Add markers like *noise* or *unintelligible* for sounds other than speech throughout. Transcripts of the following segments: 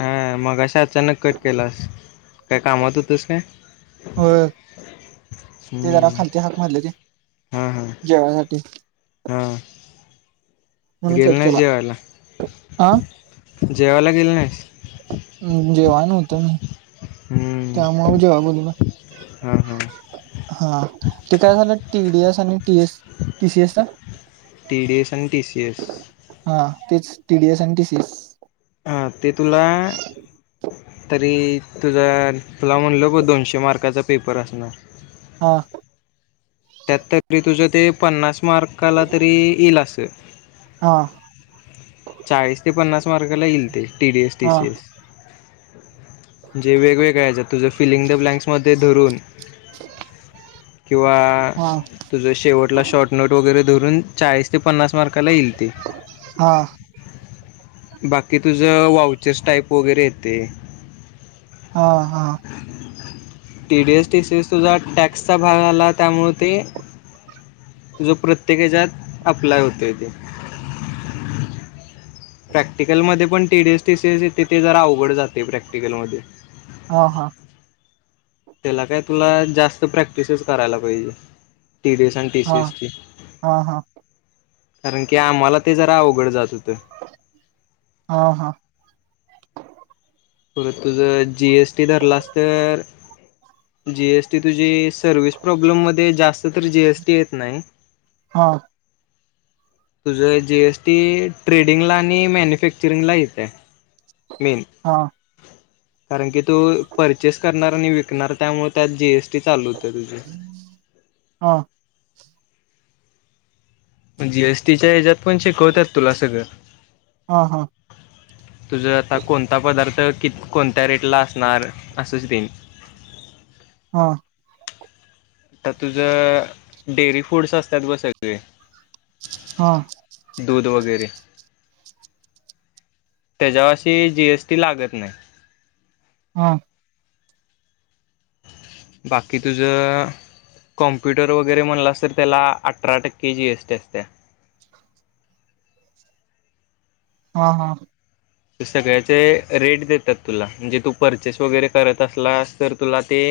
हा मगाशी अचानक कट केलास काय कामात होतस काय होय *inaudible* ते जरा हम्म खालते हाक मारले ते, हा हा जेवणासाठी. हा. म्हणून गेल कट नाहीस केला जेवायला, हा जेवायला गेल नाहीस. हम्म जेवान होत मी. त्या आमही जेवाय बोलू म. ह ह. हा ते काय झालं, टीडीएस आणि टीएस, टीसीएसचा. टी डी एस आणि टी सी एस. हा तेच, टीडीएस आणि टीसी एस. हा ते तुला तरी तुझा तुला म्हणल ब, दोनशे मार्काचा पेपर असणार. हा. त्यात तरी तुझं ते, पन्नास मार्काला तरी येईल असं. हा. चाळीस ते पन्नास मार्गाला येईल ते, टीडीएस, हा टीसी एस. जे वेगवेगळ्या येच्यात, तुझं फिंग द ब्ँलॉक्स मध्ये धरून किंवा, हा तुझं शेवटला शॉर्टनोट वगैरे धरून, चाळीस ते पन्नास मार्काला येईल ते. हा. बाकी तुझ वाउचरस टाईप वगैरे येते. हा हा. टीडीएस टीसीएस तुझा टॅक्सचा भाग आला, त्यामुळे ते जो प्रत्येकाच्यात अप्लाय होतोय ते. प्रॅक्टिकलमध्ये पण टीडीएस टी सीएस यथे, ते जरा अवघड जाते प्रॅक्टिकलमध्ये. ह हा. त्याला काय तुला जास्त प्रॅक्टिसच करायला पाहिजे, टीडीस अन हा टीसीएस ची हा हा हा कारण की, आम्हाला ते जरा अवघड जात होतं. हा हा. परत तुझ जीएसटी धरलास तर, जीएसटी तुझी सर्विस प्रॉब्लेममध्ये, जास्त तर जीएसटी येत नाही. हा. तुझं जी एसटी ट्रेडिंगला आणि मॅन्युफॅक्चरिंगला येतय, मेन. हा. ह *inaudible* कारण की तो परचेस करणार, आणि विकणार, त्यामुळे त्यात जीएसटी चालू होते तुझी. हा. जीएसटीच्या ह्याच्यात पण, शिकवतात तुला सगळं. हा हा तुझं आता कोणता पदार्थ क कोणत्या रेटला असणार असंच देन हा आता तुझं डेअरी फूड्स असतात ग सगळे हा दूध वगैरे त्याच्यावाशी जीएसटी लागत नाही हा बाकी तुझं कॉम्प्युटर वगैरे म्हणलास तर त्याला अठरा टक्के जी एस टी असत्या हा हा ते सगळ्याचे रेट देतात तुला म्हणजे तू परचेस वगैरे करत असलास तर तुला ते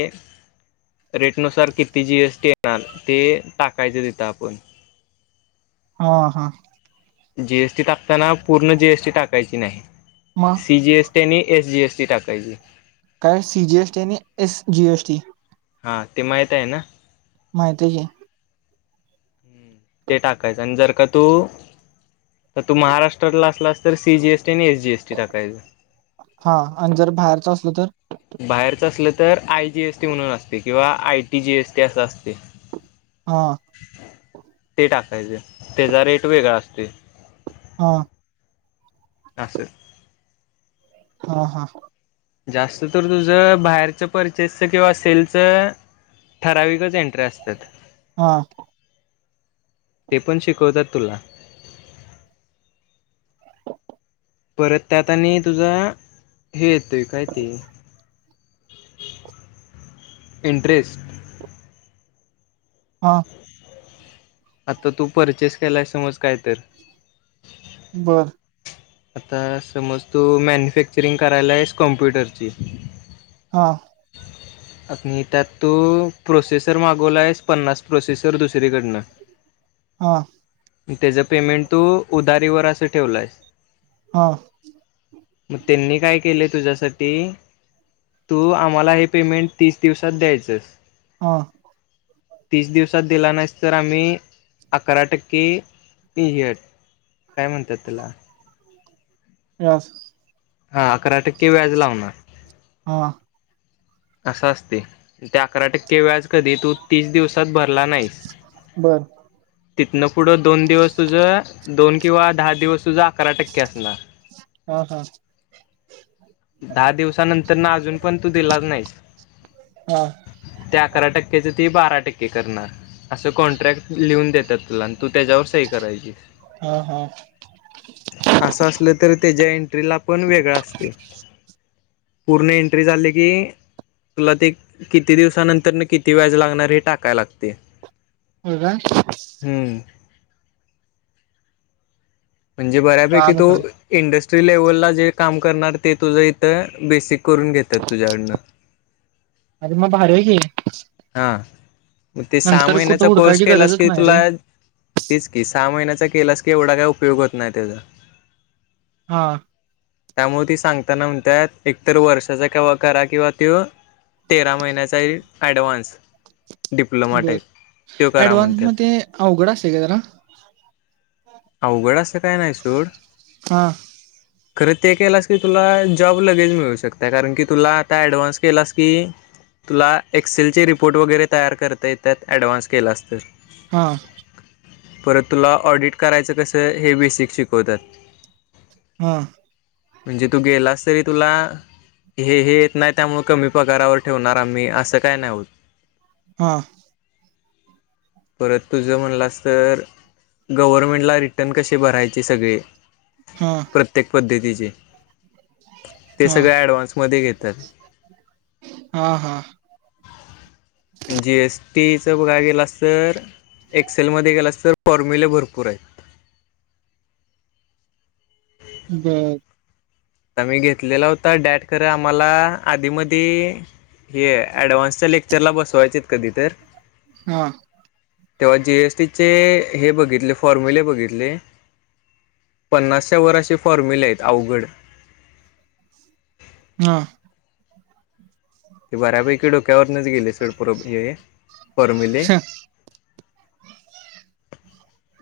रेटनुसार किती जीएसटी येणार ते टाकायचं तथं आपण ह हा जीएसटी टाकताना पूर्ण जीएसटी टाकायची नाही मग सी जीएसटी त्यांनी एस जी एस टी टाकायची काय सी जी एस टी आणि एस जी एस टी हा ते माहित आहे ना माहित ते टाकायचं आणि जर का तू तर तू महाराष्ट्रातला असलास तर सीजीएसी आणि एस जीएसी हा आणि जर बाहेरच असल तर बाहेरचं असलं तर आय जीएसटी म्हणून असते किंवा आय टी जी एसटी असं असते हा ते टाकायचे त्याचा रेट वेगळा असते हा असं हा हा जास्त तर तुझं बाहेरचं परचेसच किंवा सेलच ठराविकच एंट्री असतात हा ते पण शिकवतात तुला. परत त्यात आणि तुझा हे येतोय काय ते. इंटरेस्ट. हा. आता तू परचेस केलाय समज काय तर. बरं. आता समज तू मॅन्युफॅक्चरिंग करायला आहेस कॉम्प्युटरची. हा. *inaudible* त्यात तो प्रोसेसर मागवला आहेस पन्नास प्रोसेसर दुसरीकडनं. *inaudible* हा. त्याचं पेमेंट तू उदारीवर असं ठेवलं आहे. हा. मग त्यांनी काय केलं तुझ्यासाठी तू. आम्हाला हे पेमेंट तीस दिवसात द्यायचच. हा तीस दिवसात दिला नाही तर आम्ही अकरा टक्के घ. काय म्हणतात त्याला. व्याज. हा अकरा टक्के व्याज लावणार. हा. असं असते ते अकरा टक्के. ते व्याज कधी तू तीस दिवसात भरला नाहीस. बर तिथनं पुढं दोन दिवस तुझं दोन किंवा दहा दिवस तुझा अकरा टक्के असणार. हम हम. दहा दिवसानंतर ना अजून पण तू दिलाच नाहीस. हा ते अकरा टक्क्याच ती बारा टक्के करणार असं कॉन्ट्रॅक्ट लिहून देतात तुला. तू त्याच्यावर सही करायचीस. हा हा असं असलं तरी त्याच्या एंट्रीला पण वेगळा असते. पूर्ण एंट्री झाली की. तुला ते किती दिवसानंतर न किती व्याज लागणार हे टाकाय लागते. हो का. हम्म. म्हणजे बऱ्यापैकी कळालं तो सोड इंडस्ट्री लेव्हलला जे काम करणार ते तुझं इथं बेसिक. करून घेतात तुझ्याकडनं. अर मग बाहेर हो क. हा मग ते सहा नंतर कुठं महिन्याचा कोर्स हुडकायची केलास गरजच की नाही रे तुला. तेच की सहा महिन्याचा केलास की एवढा काय उपयोग होत नाही त्याचा. हा. त्यामुळे ते सांगताना म्हणतात एकतर वर्षाचा केंव्हा करा किंवा ते. तेरा महिन्याचा ऍडव्हान्स. बर करा ऍडव्हान्स म्हणतात मग ते अवघड असंय का जरा. अवघड असं काय नाही सूड. हा खरं ते केलंस की तुला जॉब लगेज मिळू शकता कारण की तुला आता ऍडव्हान्स केलास की. तुला एक्सेलचे रिपोर्ट वगैरे तयार करता येतत ॲडव्हान्स केला अस तर हा परत तुला ऑडिट करायचं कसं हे बेसिक शिकवतात हम म्हणजे तू गेलास तरी तुला हे हे येत नाही त्यामुळे कमी पगारावर ठेवणार आम्ही असं काय नाही होत हा परत तुझं म्हणलास तर गव्हर्मेंटला रिटर्न कसे भरायचे सगळे हा प्रत्येक पद्धतीचे ते हा सगळे ॲडव्हान्समध्ये घेतात हा हा जी एस टीचं बघा गेलास तर एक्सेलमध्ये गेलास तर फॉर्म्युले भरपूर आहेत ब आता मी घेतलेला होता डॅट ख आम्हाला आधी म हे ऍडव्हान्स लेक्चरला बसवायचे कधी तर हा तेव्हा जी एस टीचे हे बघितले फॉर्म्युले बघितले. पन्नासशच्या वर अशी फॉर्म्युले आहेत अवघड. हा. ते बऱ्यापैकी डोक्यावरच गेले सोड फॉर्म्यले.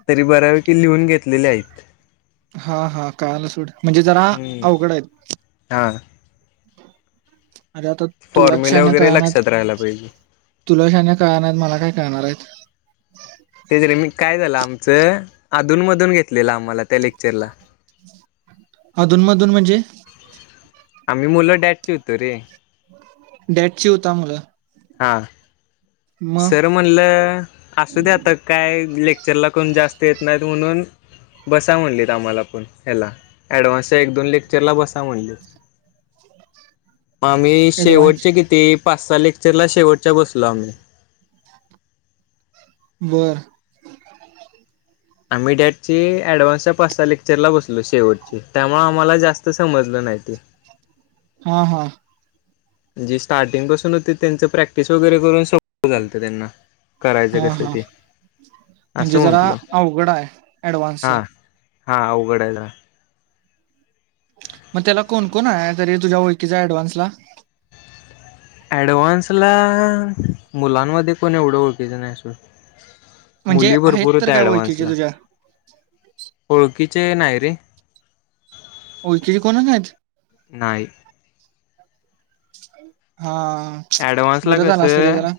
तरी बऱ्यापैकी लिहून घेतलेले आहेत. हा हा काळाल सोड म्हणजे जरा अवघड आहेत हां अरे आता तुला फॉर्म्युला शहाने का वगैरे नाही लक्षात राहायला पाहिजे. तुला शहाने काय नाहीत मला काय कळणार आहेत तेच र मी काय झालं आमचं अधून मधून घेतलेलं आम्हाला त्या लेक्चरला अधूनमधून म्हणजे आम्ही मुलं डॅड ची होतो रे डेट ची होता मुलं हा सर मग म्हणलं असू द्या आता काय लेक्चरला कोण जास्त येत नाहीत म्हणून बसा म्हणलेत आम्हाला पण ह्याला ॲडव्हान्सच्या एक दोन लेक्चरला बसा म्हणलेत *unintelligible* मग आम्ही ऍडव्हान्स शेवटच्या किती पाच स लेक्चरला शेवटच्या बसलो आम्ही वर आम्ही डॅड ची ऍडव्हान्सच्या पाच स लेक्चरला बसलो शेवटची त्यामुळे आम्हाला जास्त समजलं नाही ते हा हा म्हे स्टार्टिंग पासून होते त्यांचं प्रॅक्टिस वगैरे करून घलत त्यांना करायचं हा कस हा ते असं म्हणजे जरा म्हटलं अवघड आहे ऍडव्हान्स हा अवघडायला मग त्याला कोण कोोण आहे तरी तुझ्या ळखीचा डव्हान्स ला ऍडव्हान्स ला मुलांमध्ये कोण एवढं ओळखेच नाही आहे अस म्हणजे मुली आहेत भरपूर तर होत्या काय ओळखीचे ऍडव्हान्सला तुझ्या ओळखीचे नाही रे ओ किरी कोण नाही नाहीई हा अऍडवन्स ला बरं झालं असतं रे कसं जरा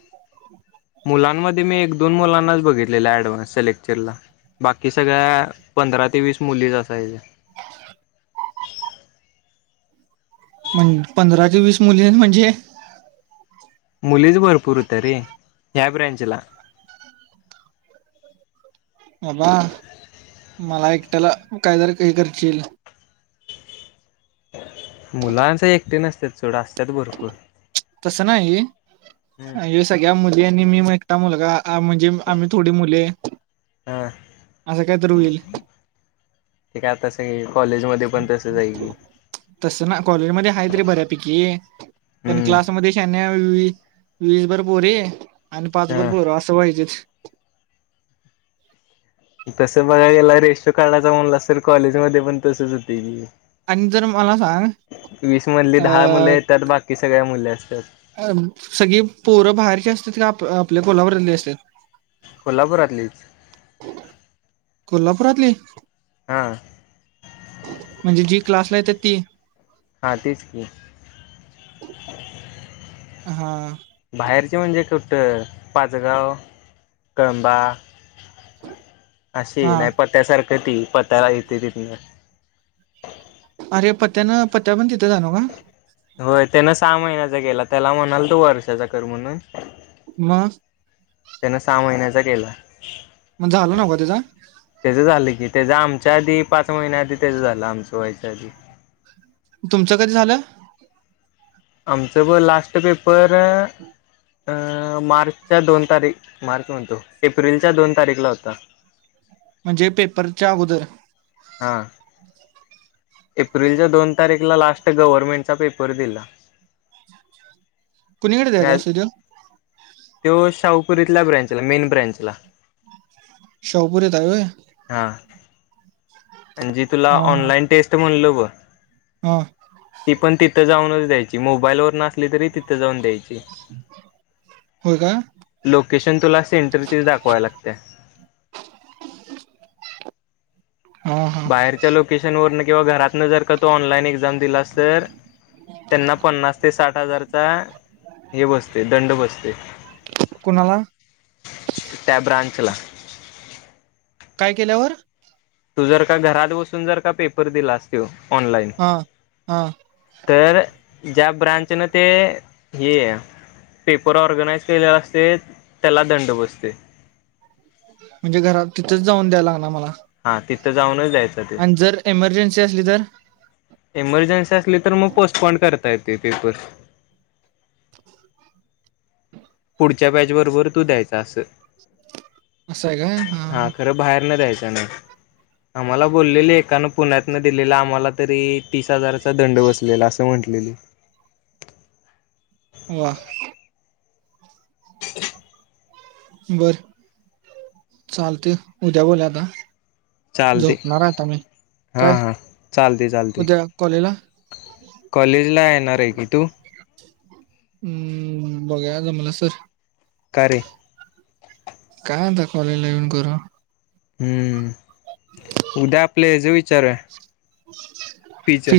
मुलांमध्ये मी एक दोन मुलांनाच बघितलेला ऍडव्हान्स सलेक्चरला बाकी सगळ्या पंधरा ते वीस मुलीच असायचे म्हण पंधरा ते वीस मुली म्हणजे मुलीच भरपूर होत रे ह्या ब्रँचला बाबा मला एकट्याला कायदर काही कर चिल मुलांच एकटे नसतात चढ असतात भरपूर तसं हम्म नाही सगळ्या मुलीं आणि मी एक ट् मुलगा आ म्हणज जे आम्ही थोडी मुले हा असं काय तर होईल ते काय आतासं कॉलेजमध्येध्ये पण तसं जाय की तस ना कॉलेजमध्येध्ये आहेा तरी बऱ्यापैकी पण हम्म क्लासमध्ये शान व वीसभर पोरे आणि पाचभर हा पोर असं व्हाहिजच तस बघा याला रेजिस्टर कारडाचा म्हणला अस स कॉलेज मध्ये पण तसच होते की आणि जर मला सांग वीस मधली अ दहा मुले येतात बाकी सगळ्या मुले असतात सगळी पोरं बाहेरची असतात क आप आपल्या कोलावरली असत कोल्हापुरातलीच कोल्हापुरातली हा म्हणजे जी क्लासला येतात ती हा तेच की हा बाहेरचे म्हणजे कट्टर पाचगाव कळंबा हा अशी नाही पत्यासारखं ती पत्याला येते तिथन अरे पत्त्यानं पत्त्या पण तिथं जाणो का होय त्यान सहा महिन्याचा केला त्याला म्हणाल तो वर्षाचा कर म्हणून म त्यान सहा महिन्याचा केला मग झालं नको त्याचा त्याचं झालं की त्याच आमच्या आधी पाच महिन्या आधी त्याचं झालं आमचं व्हायच्या आधी तुमच कधी झालं आमचं प लास्ट पेपर अ मार्चच्या दोन तारीख मार्च म्हणतो एप्रिलच्या दोन तारीखला होता म्हणजे पेपरच्या अगोदर हा एप्रिलच्या दोन तारीखला लास्ट गव्हर्नमेंटचा पेपर दिला कुणीकडे दयेत सधन तो साावकुरीतल्या ब्रँचला मेन ब्रँचला शावपुरे आहे वय हा जी तुला हा हा ऑनलाइन टेस्ट म्हणल ग हा ती पण तिथं जाऊनच द्यायची मोबाईल वर नसली तरी तिथं जाऊन द्यायची होय का? लोकेशन तुला सेंटर च दाखवा लागते हा हा बाहेरच्या लोकेशन वरन किंवा घरातनं जर का तो ऑनलाईन एक्झाम दिलास तर त्यांना पन्नास ते साठ हजारचा हे बसते दंड बसते कोणाला त्याॅब्रांचला काय केल्यावर तू जर का घरात बसून जर का पेपर दिला असतो ऑनलाईन हा हा तर ज्या ब्रांचनं ते हे पेपर ऑर्गनाइज केलेला असते त्याला दंड बसते म्हणजे घरात तिथेच जाऊन द्या लागणार मला. हा तिथं जाऊनच द्याय आणि जर एमर्जन्सी असली तर, एमर्जन्सी असली तर मं पोस्टपोन करता येते पेपर, पुढच्या बॅच बरोबर तू द्यायचा अस असं आहे काय हा खरं बाहेर न द्यायचं ना, आम्हाला बोललेली एकानं पुण्यातन दिलेलं आम्हाला, तरी ही तीस हजाराचा दंड बसलेला असं म्हटलेली, वाआ. *inaudible* बर, चालते ये उद्या बोला आता चालते झोपणार हाय आत्ता मी, हा काय हा उद्या कॉलेजला कॉलेज ला येणार आहे की तूं, हम्म बघया जमला सर, कारे, काय आता कॉलेज ला येऊन करू, हम्म उद्या आपले या जे विचारूय त्याच्या फीचर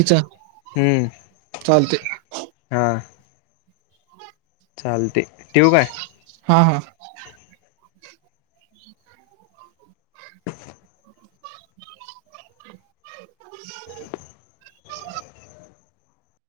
हम्म चालते हा चालते ठेवू काय हा हा *inaudible* *inaudible*